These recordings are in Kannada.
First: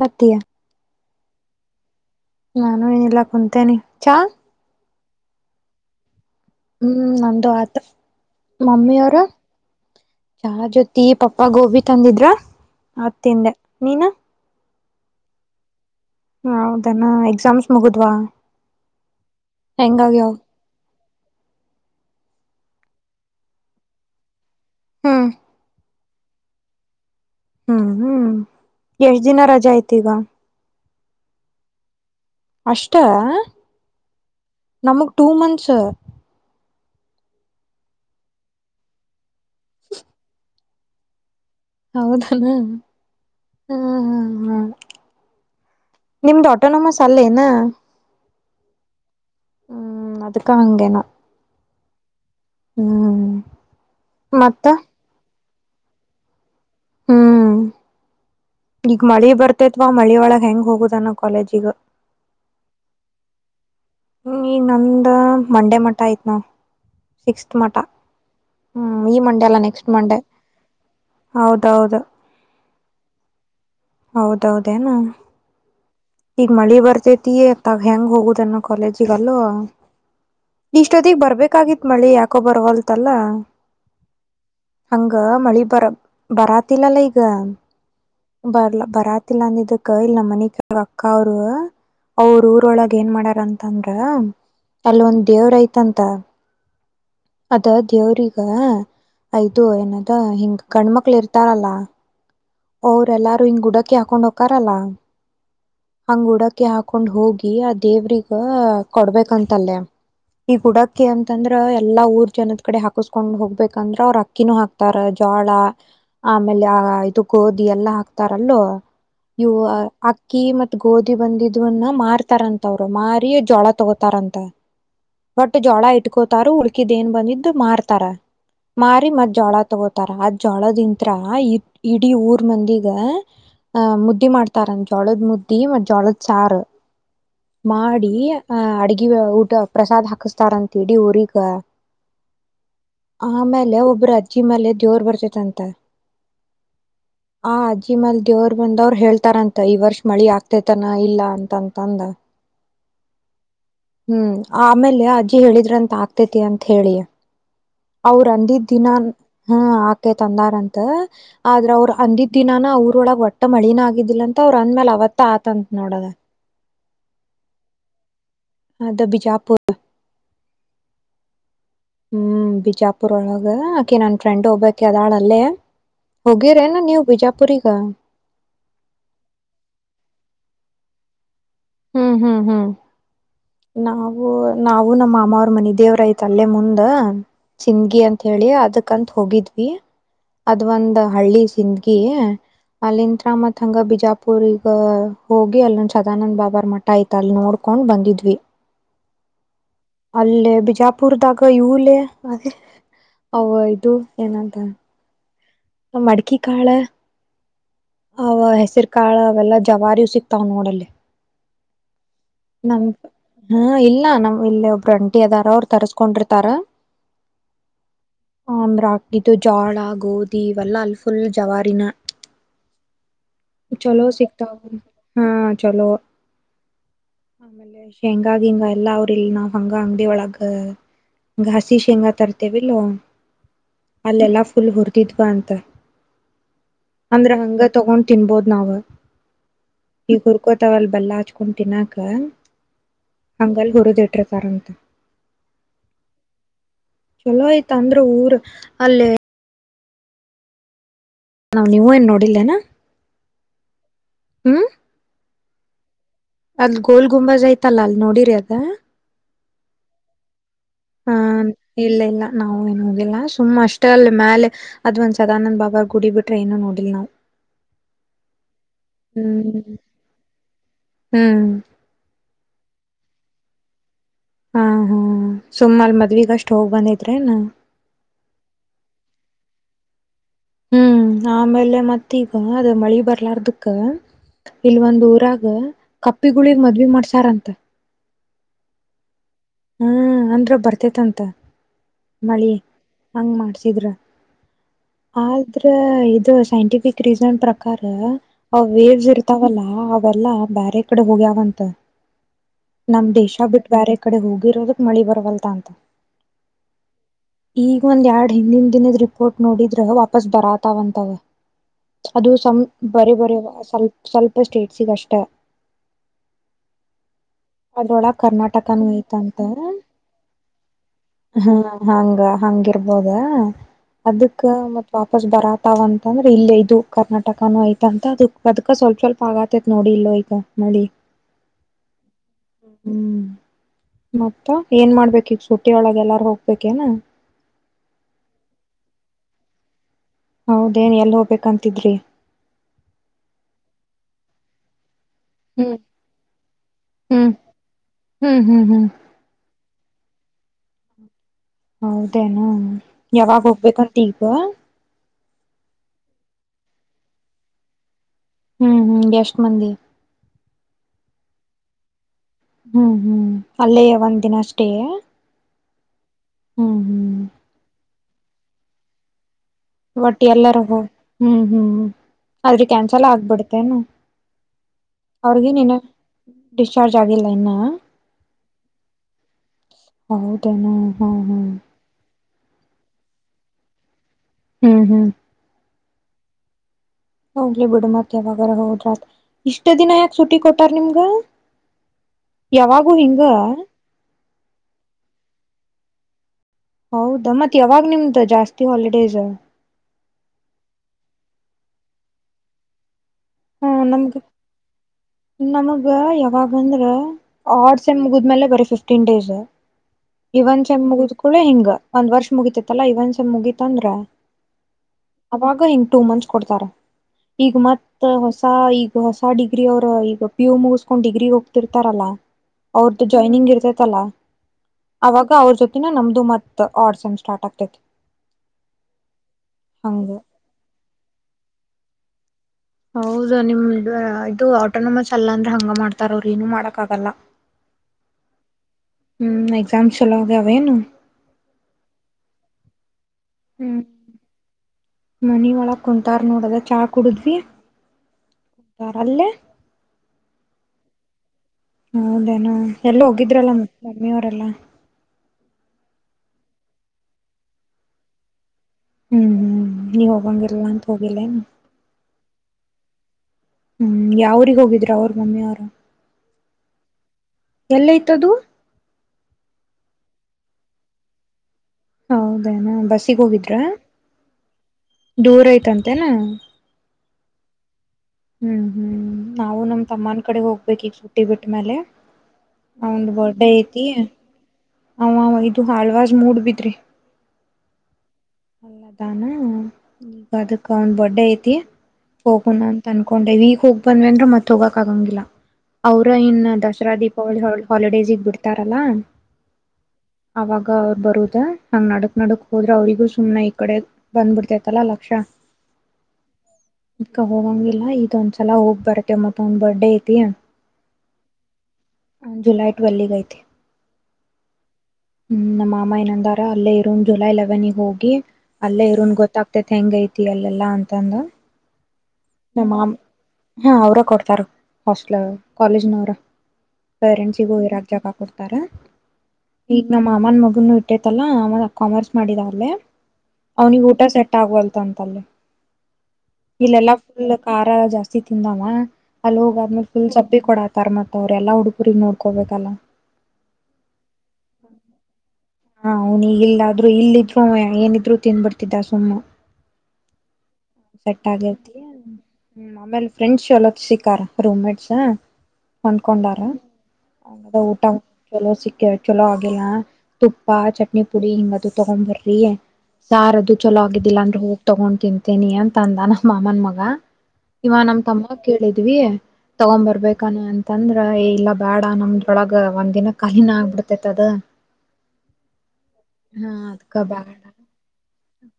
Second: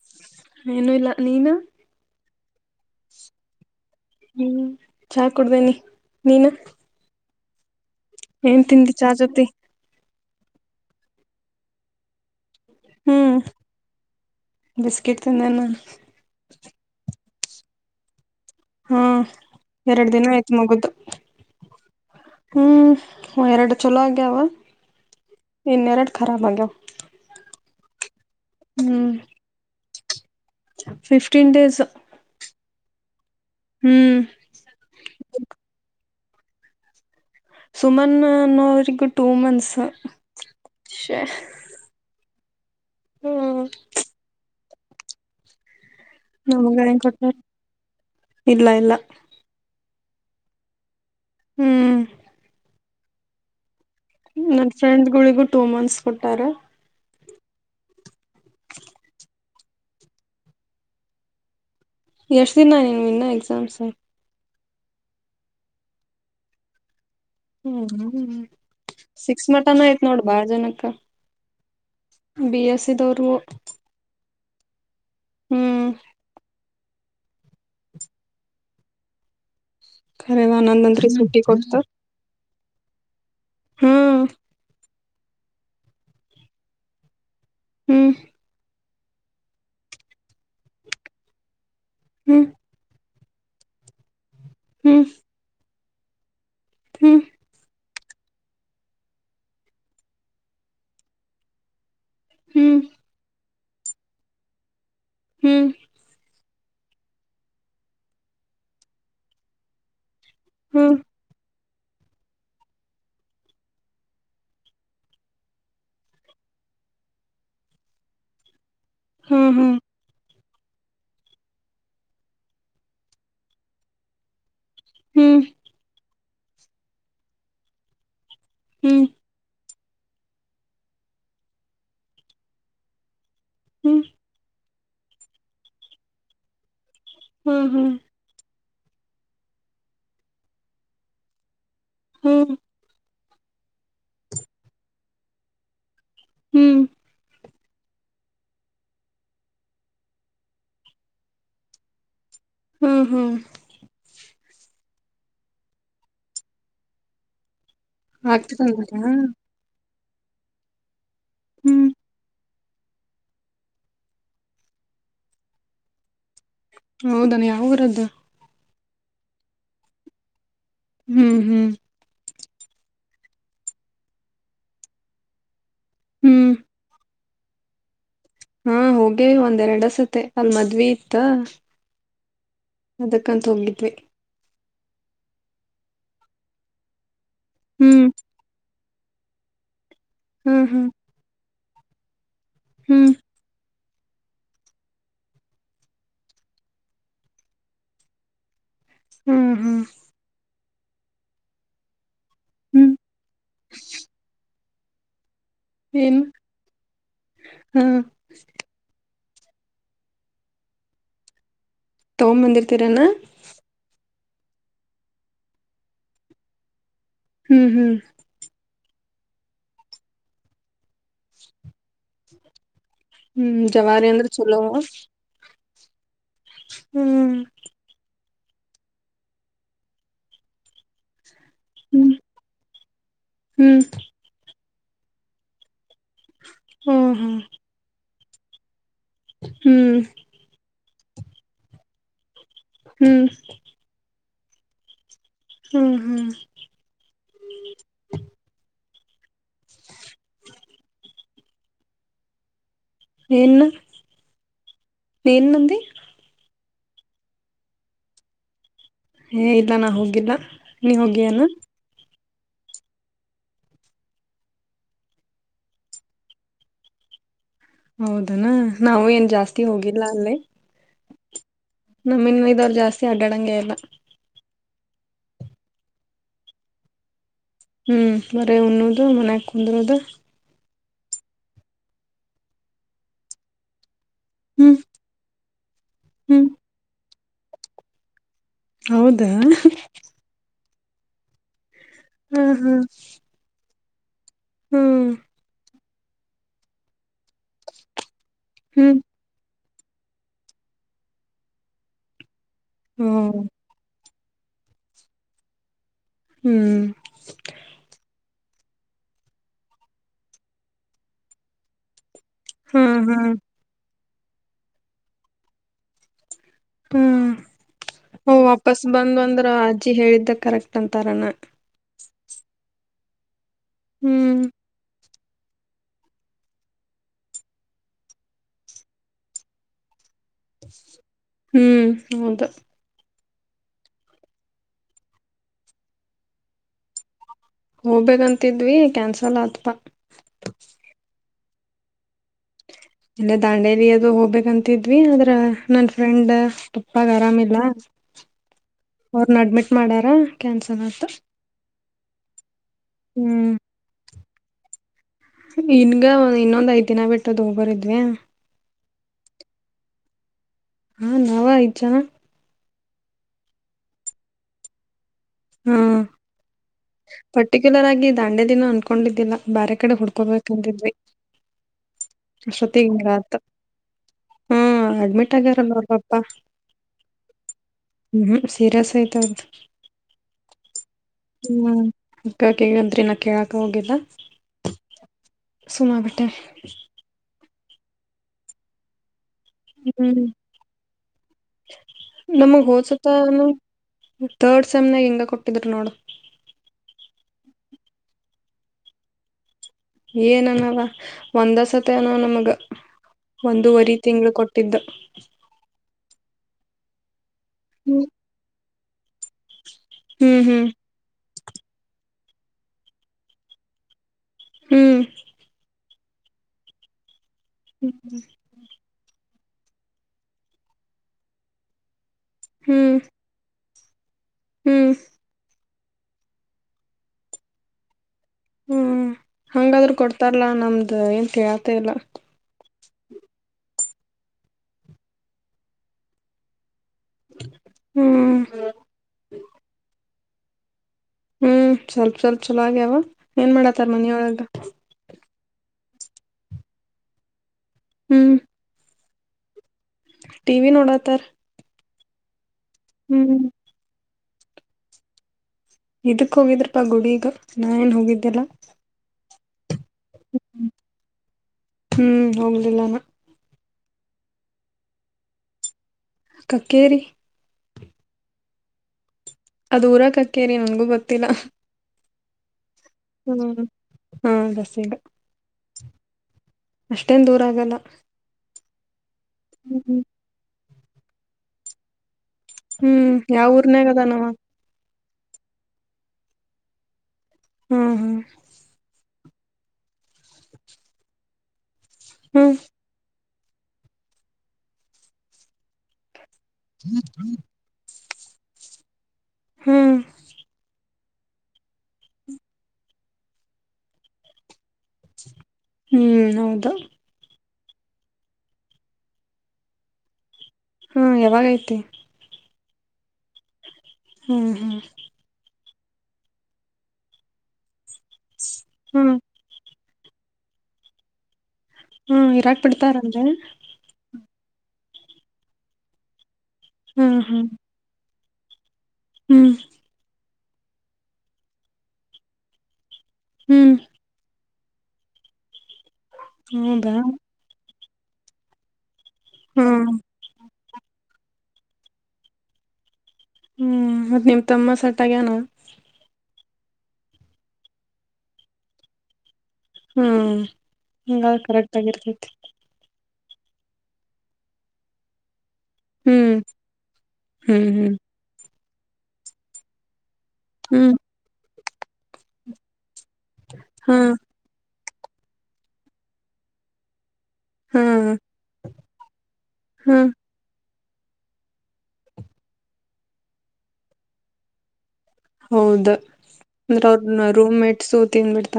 ಬತೀಯ ಏನು ಇಲ್ಲ ನೀನು? ನಾನು ಏನಿಲ್ಲ ಕುಂತೇನೆ. ಹ್ಮ್ ಚಾ ಕುಡ್ದೇನಿ ನೀನು? ಹ್ಮ್ ನಂದು ಆತು ಏನ್ ತಿಂದಿ ಚಾ ಮಮ್ಮಿಯವ್ರು? ಜೊತಿ [unintelligible] ಅಪ್ಪ ಗೋಬಿ ತಂದಿದ್ರ ಅದ್ ಹ್ಮ್ ತಿಂದೆ ನೀನು? ಬಿಸ್ಕಿಟ್ ತಿಂದಾನ ಹ ಹೌದೇನೂ ಎಕ್ಸಾಮ್ಸ್ ಮುಗುದ್ವಾ? ಹಾ ಎರಡು ದಿನ ಹೆಂಗಾಗ್ಯಾವ್ ಆಯ್ತು ಮಗ್ದು. ಹ್ಮ್ ಎರಡು ಚಲೋ ಆಗ್ಯಾವ. ಹ್ಮ್ ಇನ್ನೆರ್ಡು ಕರಾಬ್ ಆಗ್ಯಾವ್. ಹ್ಮ್ ಹ್ಮ್ ಎಷ್ಟ್ ದಿನ ರಜೆ ಐಯ್ತಿ ಈಗ? Fifteen days. ಅಷ್ಟೇ ನಮಗ್ ಟೂ ಮಂತ್ಸ್. ಸುಮನ್ ಅನ್ನೋರಿಗೂ ಟೂ ಮಂತ್ಸು. ಹೌದೇನು? ಹ್ಮ್ ನಿಮ್ದು ನಮಗ ಆಟೋನಮಸ್ ಹೆಂಗ ಕೊಟ್ಟಾರ ಅಲ್ಲೇನಾ? ಇಲ್ಲ ಇಲ್ಲ ಹ್ಮ್ ಅದಕ್ಕ ಅಂಗೇನ ಹ್ಮ್ ಹ್ಮ್ ಮತ್ತ ನನ್ ಫ್ರೆಂಡ್ಸ್ಗಳಿಗೂ ಟೂ ಮಂತ್ಸ್ ಕೊಟ್ಟಾರ. ಹ್ಮ್ ಈಗ್ ಮಳಿ ಬರ್ತೇತ್ವಾ ಮಳಿ ಒಳಗ ಹೆಂಗ್ ಹೋಗುದಾನ ಕಾಲೇಜಿಗ. ಎಷ್ಟ ದಿನ ನಮ್ಗ್ ಇನ್ನ ಎಕ್ಸಾಮ್ಸು. ಹ್ಮ ಈಗ್ ನಂದ ಮಂಡೆ ಮಟ ಐಯ್ತ್ ನೋಡ್. ಸಿಕ್ಸ್ತ್ ಮಠ ಹ್ಮ್ ಹ್ಮ್ ಈ ಮಂಡೇ ಸಿಕ್ಸ್ ಅಲ್ಲ ಮಂತನ್ ನೆಕ್ಸ್ಟ್ ಆಯ್ತ್ ಮಂಡೇ ನೋಡ್ ಬಾಳ ಜನಕ್ಕ. ಹೌದೌದು ಬಿ ಎಸ್ ಸಿ ದೋರು ಹೌದೌದೇನು? ಈಗ ಮಳಿ ಬರ್ತೇತಿ ಅತಗ ಹೆಂಗ್ ಹೋಗುದನ್ನು ಕಾಲೇಜಿಗ ಅಲ್ವಾ? ಖರೇದ ನಂದಂತ್ರಿ ಇಷ್ಟೊತ್ತಿಗ್ ಸುಟ್ಟಿ ಬರ್ಬೇಕಾಗಿತ್ತು ಮಳೆ ಯಾಕೋ ಬರ್ವಲ್ತಲ್ಲ. ಹ್ಮ ಹಂಗ ಮಳಿ ಬರ ಬರಾತಿಲ್ಲಲ್ಲ ಈಗ ಹ್ಮ್ ಬರ್ಲ ಬರಾತಿಲ್ಲ ಅಂದಿದ್ದಕ್ಕ ಇಲ್ಲ ನಮ್ಮ ಮನಿ ಬಲಿ ಅಕ್ಕ ಅವರು ಅವ್ರ ಹ್ಮ್ ಊರೊಳಗ ಏನ್ ಮಾಡಾರ ಅಂತ ಅಂದ್ರ ಅಲ್ಲಿ ಹ್ಮ್ ಒಂದ್ ದೇವ್ರ ಐತಂತ ಹ್ಮ್ ಅದ ದೇವ್ರಿಗಯ ಇದು ಏನದು ಹಿಂಗ ಗಣ್ಮಕ್ಳ ಇರ್ತಾರಲ್ಲ ಹ್ಮ್ ಅವ್ರ ಎಲ್ಲಾರು ಹಿಂಗ್ ಉಡಕಿ ಹಾಕೊಂಡ್ ಹೊಕಾರಲ್ಲ ಹ್ಮ್ ಹಂಗುಡಕ್ ಹಾಕೊಂಡ್ ಹೋಗಿ ಆ ದೇವ್ರಿಗ ಕೊಡ್ಬೇಕಂತಲ್ಲೇ ಈಗ ಹ್ಮ್ ಉಡಕ್ಕಿ ಅಂತಂದ್ರೆ ಎಲ್ಲಾ ಊರ್ ಜನದ ಕಡೆ ಹಾಕಸ್ಕೊಂಡ್ ಹೋಗ್ಬೇಕಂದ್ರೆ ಅವ್ರು ಅಕ್ಕಿನೂ ಹಾಕ್ತಾರ ಜೋಳ ಆಮೇಲೆ ಇದು ಗೋಧಿ ಎಲ್ಲಾ ಹಾಕ್ತಾರಲ್ಲೋ ಹ್ಮ್ ಇವು ಹ್ಮ್ ಅಕ್ಕಿ ಮತ್ತ್ ಗೋಧಿ ಬಂದಿದವನ್ನ ಮಾರ್ತಾರಂತ ಅವ್ರು ಮಾರಿ ಜೋಳ ತಗೋತಾರಂತ ಹ್ಮ್ ಹ್ಮ್ ವಟ್ ಜೋಳ ಇಟ್ಕೋತಾರ ಉಳಕಿದ್ ಏನ್ ಬಂದಿದ್ದ ಮಾರ್ತಾರ ಹ್ಮ್ ಮಾರಿ ಮತ್ ಜೋಳ ತಗೋತಾರ ಆ ಜೋಳದಿಂತ್ರ ಇ ಇಡೀ ಊರ್ ಮಂದಿಗ ಹ ಹ್ಮ್ ಮುದ್ದಿ ಮಾಡ್ತಾರಂತ ಜೋಳದ್ ಮುದ್ದಿ ಮತ್ತ ಜೋಳದ ಸಾರ ಹ್ಮ್ ಹ್ಮ್ ಮಾಡಿ ಆ ಅಡ್ಗಿ ಊಟ ಪ್ರಸಾದ್ ಹಾಕಿಸತಾರಂತ ಇಡೀ ಊರಿಗ ಹ್ಮ್ ಆಮೇಲೆ ಒಬ್ಬರ ಅಜ್ಜಿ ಮೇಲೆ ದೇವರ್ ಬರ್ತಿತಂತ ಹ್ಮ್ ಆ ಅಜ್ಜಿ ಮ್ಯಾಲ್ ದೇವರ್ ಬಂದವ್ರು ಹೇಳ್ತಾರಂತ ಈ ವರ್ಷ ಮಳಿ ಆಗ್ತೇತನ ಇಲ್ಲ ಅಂತಂತ ಅಂದ ಹ್ಮ್ ಹ್ಮ್ ಹ್ಮ್ ಆಮೇಲೆ ಅಜ್ಜಿ ಹೇಳಿದ್ರಂತ ಆಗ್ತೇತಿ ಅಂತ ಹೇಳಿ ಅವ್ರ ಅಂದಿದ್ ದಿನಾ ಆಗ್ತದಂದಾರ ಹ ಆಕೆ ತಂದಾರಂತ ಆದ್ರ ಹ್ಮ್ ಅವ್ರ ಅಂದಿದ್ ದಿನಾನ ಊರೊಳಗ್ ಒಟ್ಟ ಮಳಿನ ಆಗಿದ್ದಿಲ್ಲ ಅಂತ ಅವ್ರ ಅಂದ್ಮೇಲ ಅವತ್ತ ಆತಂತತ್ ನೋಡದ ಹೌದನ ಯಾವುರದ್ದು ಅದ ಬಿಜಾಪುರ್ ಹ್ಮ್ ಹ್ಮ್ ಹ್ಮ್ ಬಿಜಾಪುರ ಒಳಗ ಆಕೆ ನನ್ ಫ್ರೆಂಡ್ ಒಬ್ಬಕಿ ಅದಾಳ ಅಲ್ಲೇ ಹ್ಮ್ ಹೋಗಿರೇನ ನೀವು ಬಿಜಾಪುರಿಗ ಹಾ ಹೋಗೇವಿ ಒಂದರೆಡಸತೆ ಒಂದ ಮದ್ವಿ ಇತ್ತ ಹ್ಮ್ ಹ್ಮ್ ಹ್ಮ್ ಅದಕ್ಕಂತ ಹೋಗಿದ್ವಿ ನಾವು ನಾವು ನಮ್ಮ ಮಾಮ್ಮ ಅವ್ರ ಮನಿ ದೇವ್ರ ಐ್ತಲ್ಲೇ ಮುಂದ್ ಸಿಂದಗಿ ಹ್ಮ್ ಅಂತ ಹೇಳಿ ಅದಕ್ ಕಂತ ಹೋಗಿದ್ವಿ ಅದ್ ಹ್ಮ್ ಹ್ಮ್ ಒಂದ್ ಹಳ್ಳಿ ಸಿಂದಗಿ ಹ್ಮ್ ಅಲ್ಲಿಂತ್ರರ ಮತ್ ಹಂಗ ಬಿಜಾಪುರ್ ಈಗ ಹೋಗಿ ಅಲ್ಲಿಂದ ಸದಾನಂದ್ ಬಾಬಾ ಮಟ್ಟ ಆಯ್ತ ಅಲ್ಲಿ ನೋಡ್ಕೊಂಡ್ ಬಂದಿದ್ವಿ ಹ್ಮ್ ಹ್ಮ್ ಅಲ್ಲೆ ಬಿ ಬಿಜಾಪುರದಾಗ ಇವುಲೇ ಅದೇ ಹ್ಮ್ ಅವ ಇದು ಏನಂತ ಏನ್ ಮಡಕಿ ಕಾಳ ಹಾ ಅವ ಹೆಸರ ಕಾಳ ಇವೆಲ್ಲಾ ಜವಾರಿ ಸಿಕ್ತಾವ ನೋಡಲ್ಲಿ ನಮ ತಗೊಂಬಂದಿರ್ತೀರನಾ ಹ್ಮ ಇಲ್ಲ ನಮ್ ಇಲ್ಲೆ ಒಬ್ಬ್ರ ಅಂಟಿದಾರ ಅವರು ತರಿಸಸ್ಕೊಂಡಿರ್ತಾರ ಹ್ಮ್ ಹ್ಮ್ ಇದು ಜೋಳ ಗೋಧಿ ಇವೆಲ್ಲಾ ಅಲ್ಲಿ ಫುಲ್ ಜವಾರಿನ ಹ್ಮ್ ಚಲೋ ಜವಾರಿ ಅಂದ್ರ ಸಿಗ್ತವ ಚಲೋ ಹಾ ಚಲೋ ಹ್ಮ್ ಆಮೇಲೆ ಶೆಂ ಹಾಗಿ ಹಿಂಗ ಎಲ್ಲ ಅವ್ರ ಇಲ್ ನಾವ್ ಹಂಗ ಅಂಗಡಿಯ ಒಳಗ ಹ ಹಸಿ ಹ್ಮ್ ಶೆಂಗ ತರ್ತೇವಿಲ್ ಹ್ಮ್ ಹುರಿದಿದ್ವ ಅಂತ ಅಂದ್ರ ಹಂಗ ತಗೊಂಡ್ ತಿನ್ಬೋದ್ ನಾವ ಈಗ ಹುರ್ಕೋತಾವಲ್ ಬೆಲ್ಲ ಹಚ್ಕೊಂಡ್ ತಿನ್ನಾಕ ಹ್ಮ್ ಅಂಗಲ್ಲಿ ಉರದ ಇಟ್ಟಿರತಾರಂತ ಹ್ಮ್ ಚಲೋ ಆಯ್ತ ಅಂದ್ರ ಊರ್ ಅಲ್ಲೇ ನಾವ್ ನೀವೂ ಏನ್ ನೋಡಿಲ್ಲೇನಾ ಏನ್ನ ಏನಂದಿ ಅದ ಗೋಲ್ ಗುಂಬಜ್ ಐತಲ್ಲಾ ಅಲ್ ನೋಡಿರಿ ಅದ ಏ ಇಲ್ಲ ನಾ ಹೋಗಿಲ್ಲ ನೀ ಹೋಗಿಯಾನ. ನಾವ್ ಏನು ಹೋಗಿಲ್ಲ ಸುಮ್ಮ್ ಅಷ್ಟ ಅಲ್ ಮೇಲೆ ಅದ್ ಒಂದ್ ಸದಾನಂದ್ ಬಾಬಾ ಗುಡಿ ಬಿಟ್ರೆ ಏನು ನೋಡಿಲ್ ನಾ ಹೌದೆನಾ ನಾವು ಏನ್ ಜಾಸ್ತಿ ಹೋಗಿಲ್ಲ ಅಲ್ಲಿ. ಹ್ಮ್ ನಮ್ಮಿನ್ [unintelligible] ಜಾಸ್ತಿ ಅಡ್ಡಾಡಂಗೆ ಇಲ್ಲ ಹಾ ಹಾ ಸುಮ್ ಅಲ್ ಮದ್ವಿಗಷ್ಟ್ ಹೋಗ್ ಬಂದಿದ್ರೇನಾ. ಹ್ಮ್ ಬರೆ ಉಣ್ಣದು ಮನೆ ಕುಂದ್ರದೂ ಹ್ಮ್ ಆಮೇಲೆ ಮತ್ತ್ ಈಗ ಅದ ಮಳಿ ಬರ್ಲಾರ್ದಕ್ಕ ಹ್ಮ್ ಇಲ್ಲಿ ಒಂದ್ ಊರಾ ಈ ಕಪ್ಪಿ ಹ್ಮ್ ಗುಳಿಗ್ ಮದ್ವಿ ಮಾಡ್ಸಾರಂತ. ಹೌದಾ ಬರ್ತಿಂತ ಹಾ ಮಳಿ ಹಾ ಹಂಗ ಮಾಡ್ಸಿದ್ರ ಹ್ಮ್ ಆದ್ರ ಇದು ಸೈಂಟಿಫಿಕ್ ರೀಸನ್ ಪ್ರಕಾರ. ಅವ್ ಹ್ಮ್ ವೇಜ್ ಇರ್ತಾವಲ್ಲ ಅವೆಲ್ಲಾ ಬ್ಯರೆ ಕಡೆ ಹೋಗ್ಯಾವಂತ ನಮ್ ದೇಶ ಹ್ಮ್ ಬಿಟ್ಟು ಬೇರೆ ಕಡೆ ಹೋಗಿರೋದಕ್ ಮಳಿ ಬರವಲ್ತ ಅಂತ ಹ್ಮ್ ಈಗ ಒಂದ್ ಎರಡ್ - - ಹಿಂದಿನ್ ದಿನ ದ್ ರಿಪೋರ್ಟ್ ನೋಡಿದ್ರ ವಾಪಸ್ ಬರಾತಾವಂತವು. ಅದು ಸಂ ಹ್ಮ್ ಬರಿ ಹ್ಮ್ ಬರಿ ಸ್ಲ್ ಸ್ವಲ್ಪ ಸ್ಟೇಟ್ಸ್ ಗಷ್ಟೇ ಹು ಓ ವಾಪಸ್ ಬಂದ್ ಐತಂತ ಅಂದ್ರ ಅಜ್ಜಿ ಹೇಳಿದ್ದ ಕರೆಕ್ಟ್ ಅಂತಾರನ. ಹ ಹಂಗ ಹಂಗಿರ್ಬೋದ ಹ್ಮ್ ಅದಕ್ಕ ಮತ್- ವಾಪಸ್ ಬರಾತಾವ ಅಂತಂದ್ರ ಇಲ್ಲೇ ಇದು ಕರ್ನಾಟಕಾನೂ ಆಯ್ತ ಅಂತ ಅದಕ್ ಅದ್ ಸ್ವಲ್ಪ ಸ್ವಲ್ಪ ಆಗತೈತ್ ನೋಡಿ ಇಲ್ಲೋಯ್ [unintelligible] ಮಾಡಿ ಹ್ಮ್ ಹೌದ ಮತ್ತ ಏನ್ ಮಾಡ್ಬೇಕ್ ಈಗ ಸುಟ್ಟಿಯೊಳಗ ಎಲ್ಲಾರು ಹೋಗ್ಬೇಕೇನ. ಹೋಗ್ಬೇಕೇಂತಿದ್ವಿ ಕ್ಯಾನ್ಸಲ್ ಆತ್ಪ ಕಾಣ್ತಿದ್ರಿ ಇಲ್ಲ ದಾಂಡೇಲಿ ಅದು ಹೋಗ್ಬೇಕಂತಿ ಅದ್ರ ಹ್ಮ್ ನನ್ ಫ್ರೆಂಡ್ ಪಪ್ಪಾಗ ಹ್ಮ್ ಆರಾಮಿಲ್ಲ ಹ್ಮ್ ಹ್ಮ್ ಹ್ಮ್ ಅವ್ರನ್ನ ಅಡ್ಮಿಟ್ - - ಮಾಡಾರಾ ಕ್ಯಾನ್ಸಲ್ ಆತು ಹೌದೇನ ಯಾವಾಗ ಹ್ಮ್ ಹೋಗ್ಬೇಕಂತ ಈಗ. ಇನ್ಗ ಇನ್ನೊಂದ್ ಐದ್ ದಿನ ಬಿಟ್ಟದ್ [unintelligible] ಹ್ಮ್ ಹ್ಮ್ ಎಷ್ಟ್ ಮಂದಿ ಹಾ ನಾವ ಐದ್ ಜನ ಹ್ಮ್ ಹ್ಮ್ ಅಲ್ಲೇ ಒಂದ್ ದಿನ ಅಷ್ಟೇ. ಹ್ಮ್ ಹ್ಮ್ ಹ್ಮ್ ಪರ್ಟಿಕ್ಯುಲರ್ ಆಗಿ ದಾಂಡ್ಯ ದಿನ ಅನ್ಕೊಂಡಿದ್ದಿಲ್ಲ ಬಾರೆ ಕಡೆ ಒಟ್ ಎಲ್ಲಾರ ಹೋ ಹುಡ್ಕೊಬೇಕಂತಿದ್ವಿ ಹ್ಮ್ ಹ್ಮ್ ಆದ್ರೆ ಅಷ್ಟೊತ್ತಿಗ್ ಕ್ಯಾನ್ಸಲ್ ಹಿಂಗಾತು. ಆಗ್ಬಿಡ್ತೇನು ಹಾ ಅಡ್ಮಿಟ್ ಅವ್ರಿಗೇನ್ ಇನ್ನ ಆಗ್ಯಾರಲ್ಬಪ್ಪ ಡಿಸ್ಚಾರ್ಜ್ ಆಗಿಲ್ಲ ಇನ್ನ ಹ್ಮ್ ಸೀರಿಯಸ್ ಐ [unintelligible] ಹೌದೆನೊ ಹ ಹ ಹ್ಮ್ ಅಕ್ಕ [unintelligible] [unintelligible] ಹೋಗಿಲ್ಲ ಹ್ಮ್ ಹ್ಮ್ ಸುಮ ಬಿಟ್ಟೆ ಹೋಗ್ಲಿ ಬಿಡ ಮತ್ ಯಾವಾಗರ ಹೋದ್ರತ್ ಇಷ್ಟ ದಿನ ಯಾಕೆ ಹ್ಮ್ ಸುಟ್ಟಿ ಕೊಟ್ಟಾರ ನಿಮ್ಗ ಯಾವಾಗೂ ಹಿಂಗ ಥರ್ಡ್ ಸೆಮ್ನಾ ಗ್ ಹಿಂಗ ಕೊಟ್ಟಿದ್ರು ನೋಡು ಹೌದಾ ಮತ್ ಯಾವಾಗ್ ನಿಮ್ದು ಜಾಸ್ತಿ ಹಾಲಿಡೇಸ್ ಏನನವ ಒಂದಸತೆ ಏನೋ ನಮಗ. ಹ್ಮ ಒಂದೂವರಿ ನಮ್ಗ ತಿಂಗ್ಳು ಕೊಟ್ಟಿದ್ದು. ಯಾಗ ಅಂದ್ರೆ ಆಡ್ ಸೆಮ್ ಹ್ಮ್ ಮುಗಿದ್ಮೇಲೆ ಬೇರಿ ಫಿಫ್ಟೀನ್ ಡೇಸ್ ಹ್ಮ್ ಇವನ್ ಸೇಮ್ ಮುಗ್ದ ಕಳೂ ಹಿಂಗ ಒಂದ್ ವರ್ಷ ಮುಗಿತ್ತಲ್ಲ ಇವಂದ್ ಸೇಮ್ ಮುಗೀತು ಅಂದ್ರೆ ಹ್ಮ್ ಅವಾಗ ಹಿಂಗ್ ಟು ಮಂತ್ಸ್ ಕೊಡ್ತಾರ ಈಗ ಮತ್ ಹೊಸ ಈಗ ಹೊಸ ಡಿಗ್ರಿ ಅವರು ಈಗ ಪಿ ಯು ಮುಗಿಸಕೊಂಡ್ ಡಿಗ್ರಿ ಹೋಗ್ತಿರ್ತಾರಲ್ಲ ಹ್ಮ್ ಅವರದ್ದು ಜಾಯನಿಂಗ್ ಇರ್ತೇ ತ್ ಅಲ್ಲ ಹ್ಮ್ ಅವಾಗ ಅವ್ರ ಜೊತೀನೆ ನಮ್ದು ಮತ್ ಆಡ್ಸ ಸೆಮ್ ಸ್ಟಾರ್ಟ್ ಆಗ್ತೈತಿ ಹ್ಮ್ ಹಂಗಾದ್ರರು ಕೊಡ್ತಾರಲ್ಲಾ ನಮ್ದ್ ಏನ್ ಕ್ಯಾತೆ ಇಲ್ಲ ಹೌದು ನಿಮ್ ಇ ಇದು ಆಟೋನಮಸ್ ಅಲ್ಲ ಅಂದ್ರೆ ಹಂಗ ಮಾಡ್ತಾರ ಅವ್ರೂ ಹಿಂಗ್ ಮಾಡಕ್ ಕಗಲ್ಲ ಹ್ಮ್ ಹ್ಮ್ ಎಕ್ಸಾಮ್ ಚಲೋ ಅದವೇನು ಹ್ಮ್ ಸ್ವಲ್ಪ ಸ್ವಲ್ಪ ಚಲೋ ಆಗ್ಯಾವ ಏನ್ ಮಾಡಾತಾರ್ ಮನೆಯೊಳಗ ಮನಿ ಒಳಗ್ ಕುಂತಾರ್ ನೋಡು ಅದೇ ಚಾ ಕುಡುದ್ವಿ ಹ್ಮ್ ಅಲ್ಲೆ ಟಿ ವಿ ನೋಡತಾರ್ ಹೌದೇನು ಎಲ್ಲೋ ಹೋಗಿದ್ರಲ್ಲ ಮತ್ತ್ ಮನೆಯವರೆಲ್ಲಾ ಇದಕ್ ಹೋಗಿದ್ರಪ್ಪಾ ಗುಡಿಗ ನಾ ಏನ್ ಹೋಗಿದ್ದೆಲ್ಲ. ಹ್ಮ್ ಹ್ಮ್ ನೀ ಹೋಗಂಗಿಲ್ಲ ಅಂತ ಹೋಗಿಲ್ಲೇನು ಹೋಗಲಿಲ್ಲ ಅಂದ್ರೆ ಹ್ಮ್ ಯಾವ್ ಊರಗೆ ಹೋಗಿದ್ರರು ಅವ್ರ ಮನೆಅವರು. ಕಕ್ಕೇರಿ ಎಲ್ಲಿ ಐತ್ ಅದು ಅದು ಊರ ಕಕ್ಕೇರಿ ನನಗೂ ಗೊತ್ತಿಲ್ಲ. ಹೌದೇನಾ ಬಸ್ಸಿಗ್ ಹೋಗಿದ್ರ ಹ್ಮ್ ಹಾ ಬಸ್ಸಿಗ ದೂರ ಐತೆ ಅಂತೇನ ಅಷ್ಟೇನು ದೂರ ಆಗಲ್ಲ ಹ್ಮ್ ಹ್ಮ್ ನಾವು ನಮ್ ಹ್ಮ್ ತಮ್ಮನ ಕಡೆ ಹೋಗ್ಬೇಕ್ ಈಗ ಸುಟ್ಟಿ ಬಿಟ್ಟ್ಮೇಲೆ ಅವನದ್ದು ಹ್ಮ್ ಯಾವ ಬರ್ಡೇ ಐತಿ ಊರ್ನಾಗ ಅದಾನವ ಅವ ಇದು ಆಳ್ವಾಸ್ ಮೂಡಬಿದ್ರಿ ಹ್ಮ್ ಹ್ಮ್ ಅಲ್ಲ ದಾನ ಈಗ ಅದಕ್ಕ ಒಂದ್ ದಡ್ಡ ಐತಿ ಹ್ಮ್ ಹ್ಮ್ ಹೋಗೋಣ ಅಂತ ಅನ್ಕೊ ಒಂದ್ ಈಗ ಹೋಗ್ ಬಂದವಿ ಅಂದ್ರೆ ಮತ್ ಹೋಗಕ್ ಆಂಗಿಲ್ಲಾ ಅವ್ರ ಇನ್ ದಸರಾ ದೀಪಾವಳಿ ಹಾಲಿಡೇಸ್ಗ್ ಬಿಡ್ತಾರಲ್ಲ ಹ್ಮ್ ಅವಾಗ ಬರುದಾ ಹಂಗ್ ನಡಕ್ ನಡಕ್ ಹೋದ್ರೆ ಅವ್ರಿಗು ಸುಮ್ಮನೆ ಈಡೆ ಬಂದ್ಬಿಡ್ತೈತಿ ತಲ ಲಕ್ಷ ಹ್ಮ್ ಹೌದು ಇ ಹೋಗಂಗ್ ಇಲ್ಲೆ ಇದೊಂದ್ಸಲ ಹೋಗ್ ಬರುತ್ತೆ ಮತ್ತ್ ಒಂದ್ ದಡ್ ಐತಿ ಹಾ ಯಾವಾಗ ಐತಿ ಬಲ್ಲಿಗಾಯೈ ಹ್ಮ್ ಹ್ಮ್ ಅಮ್ಮ ಏನ್ ಅಂದಾರ ಅಲ್ಲೇ ಇರುನ್ಗೆ ಲೆವೆನ್ ಹೋಗಿ ಅಲ್ಲ ಹ್ಮ್ ಇರೋನ್ ಗೊತ್ತಾಗ್ತೈ ಹೆಂಗ್ ಐತಿ ಅಲ್ಲೆಲ್ಲಾ ಅಂತಂದು ಹ್ಮ್ ಇರಾಕ್ ನಮ್ಮ ಮಮ್ ಬಿಡ್ತಾರನ್ರಿ ಅವರೇ ಕೊಡ್ತಾರೂ ಹಾಸ್ಟ್ಲ್ ಕಾಲೇಜನವರ ಹ್ಮ್ ಹ್ಮ್ ಪೇರೆಂಟ್ಸಿಗೂ ಇರಕ್ ಜಾಗ ಕೊಡ್ತಾರ. ಹ್ಮ್ ಈಗ ನಮ್ಮ ಮಾಮನ ಮಗುನು ಇಟ್ಟೈತಲ್ಲ ಅವ ಕಾಮರ್ಸ್ ಮಾಡಿದ ಅಲ್ಲೇ ಹ್ಮ್ ಅವ್ನಿಗೆ ಊಟ ಸೆಟ್ ಆಗುವಲ್ತ ಅಂತ ಅಲ್ಲಿ ಹೌದಾ ಇಲ್ಲಿ ಖಾರ ಜಾಸ್ತಿ ತಿಂದಾನ ಅಲ್ಲಿ ಹೋಗಾದ್ಮೇಲೆ ಹ್ಮ್ ಫುಲ್ ಸಪ್ಪಿ ಕೊಡತಾರ ಮತ್ ಅವ್ರೆಲ್ಲಾ ಹುಡುಗರಿಗ್ ನೋಡ್ಕೋಬೇಕಲ್ಲಾ ಹ್ಮ್ ಮತ್ ನಿಮ್ ತಮ್ಮ ಸೇಟ್ಟಗ್ಯಾನ ಹಾ ಅವನಿಗ್ ಇಲ್ಲಾದ್ರು ಇಲ್ಲ ಇದ್ರು ಏನಿದ್ರು ತಿನ್ಬಡ್ತಿದ್ದ ಸುಮ್ಮನೆ ಹ್ಮ್ ಸೇಟ್ ಹಂಗಾದ್ರ ಆಗೈತಿ ಕರೆಕ್ಟ್ ಆಗಿರ್ತೈತಿ ಹ್ಮ ಆಮೇಲ್ ಫ್ರೆಂಡ್ಸ್ ಚಲೋ ಸಿಕ್ಕಾರ ರೂಮ್ ಮೇಟ್ಸ್ ಹ್ಮ್ ಹೊಂದ್ಕೊಡಾರ ಆದ್ರ ಹ್ಮ್ ಊಟ ಹ್ಮ್ ಚಲೋ ಸಿಕ್ಕ ಚಲೋ ಆಗಿಲ್ಲ. ತುಪ್ಪ ಹ್ಮ್ ಚಟ್ನಿ ಪುಡಿ ಮತ್ ತಗೊಂಡ್ ಬರ್ರಿ ಸಾರ್ ಅದು ಚಲೋ ಹಾ ಆಗಿದ್ದಿಲ್ಲಾ ಅಂದ್ರು ಹೋಗ್ ತಗೊಂಡ್ ತಿಂತೇನಿ ಅಂತ ಅಂದ ಮಾಮನ್ ಮಗ. ಇವ ಹಾ ನಮ್ ತಮ್ಮ ಕೇಳಿದ್ವಿ ತಗೊ ಹಾ ಬರ್ಬೇಕಾನ ಅಂ ತಂದ್ರ ಇಲ್ಲ ಬೇಡ ನಮ್ದೊಳಗ ಒಂದ್ ದಿನ ಖಾಲೀನಾ ಆಗ್ಬಿಡ್ತೆೇತ್ ಅದ. ಹೌದ್ ಹಾ ಅಂದ್ರೆ ಅವ್ರ ರೂಮ ಮೇಟ್ಸ್ ತಿಂದ್ಬಿಡ್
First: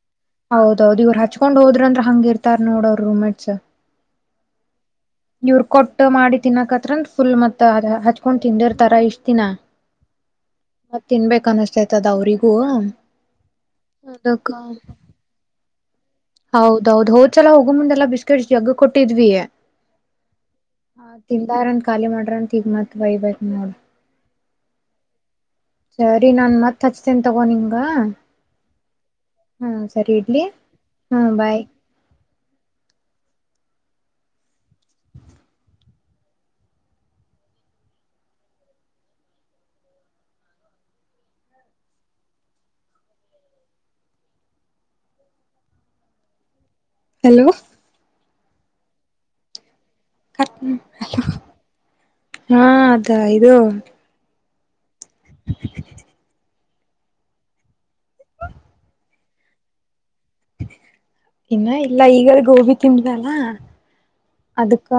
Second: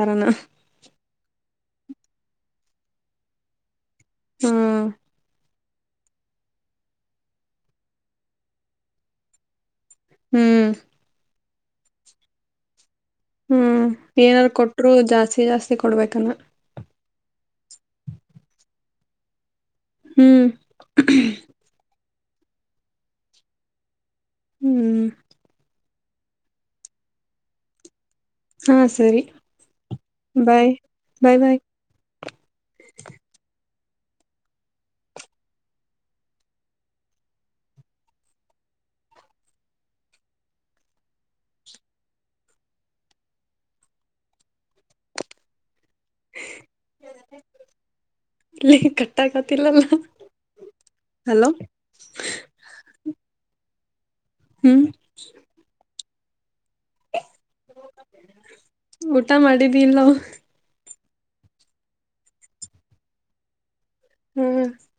ಹೌದೌದದು ಇವ್ರು ಹಚ್ಕೊಂಡ್ ಹೋದ್ರ ಅಂದ್ರ ಹಂಗ ಇರ್ತಾರ್ ನೋಡ ಅವ್ರ ರೂಮೇಟ್ಸ್. ಹ್ಮ್ ಇವರು ಕೊಟ್ಟ ಮಾಡಿ ತಿನ್ನಕತ್ರಂದ ಫುಲ್ ಮತ್ತ ಹಚ್ಕೊಂಡ್ ತಿಂದಿರ್ತರ ಇಷ್ಟ ದಿನ. ಹ್ಮ್ ಮತ್ ತಿನ್ಬೇಕ ಅನ್ನಿಸತಾಯ್ತದ ಅವ್ರಿಗೂ. ಹ್ಮ್ ಏನಾರ ಅದಕ್ಕ ಕೊಟ್ರು ಜಾಸ್ತಿ ಜಾಸ್ತಿ ಕೊಡ್ಬೇಕಲ್ಲ. ಹೌದು ಹೋದ್ಸಲ ಹೋಗ ಮುಂದೆಲ್ಲ ಬಿಸ್ಕೆಟ್ಸ್ ಜಗ್ ಕೊಟ್ಟಿದ್ವಿ. ಹ್ಮ್ ಹ ತಿಂದಾರನ್ ಖಾಲಿ ಮಾಡ್ರಂತ ಈಗ ಮತ್ ಬಯಬೇಕ್ ನೋಡ್. ಹ್ಮ್ ಸರಿ ನಾ ಮತ್ ಹಚ್ತೇನೆ ತಗೋ ನಿಂಗಾ. ಹಾ ಸರಿ ಬಾಯ್ ಬಾಯ್ ಬಾಯ್ [inaudible] [inaudible] ಹಲೋ ಇಲ್ಲಿ ಕಟ್ಟಕತಿಲ್ಲಲ್ಲ. ಹಲೋ ಹ ಕ ಇದು. ಹ್ಮ್ [inaudible] ಊಟ ಮಾಡಿದಿಲ್ಲೊ. ಇನ್ನ ಇಲ್ಲ ಈಗ ಗೋಬಿ ತಿಂದ್ದ ಅಲ್ಲ ಹ್ಮ ಅದಕ್ಕ.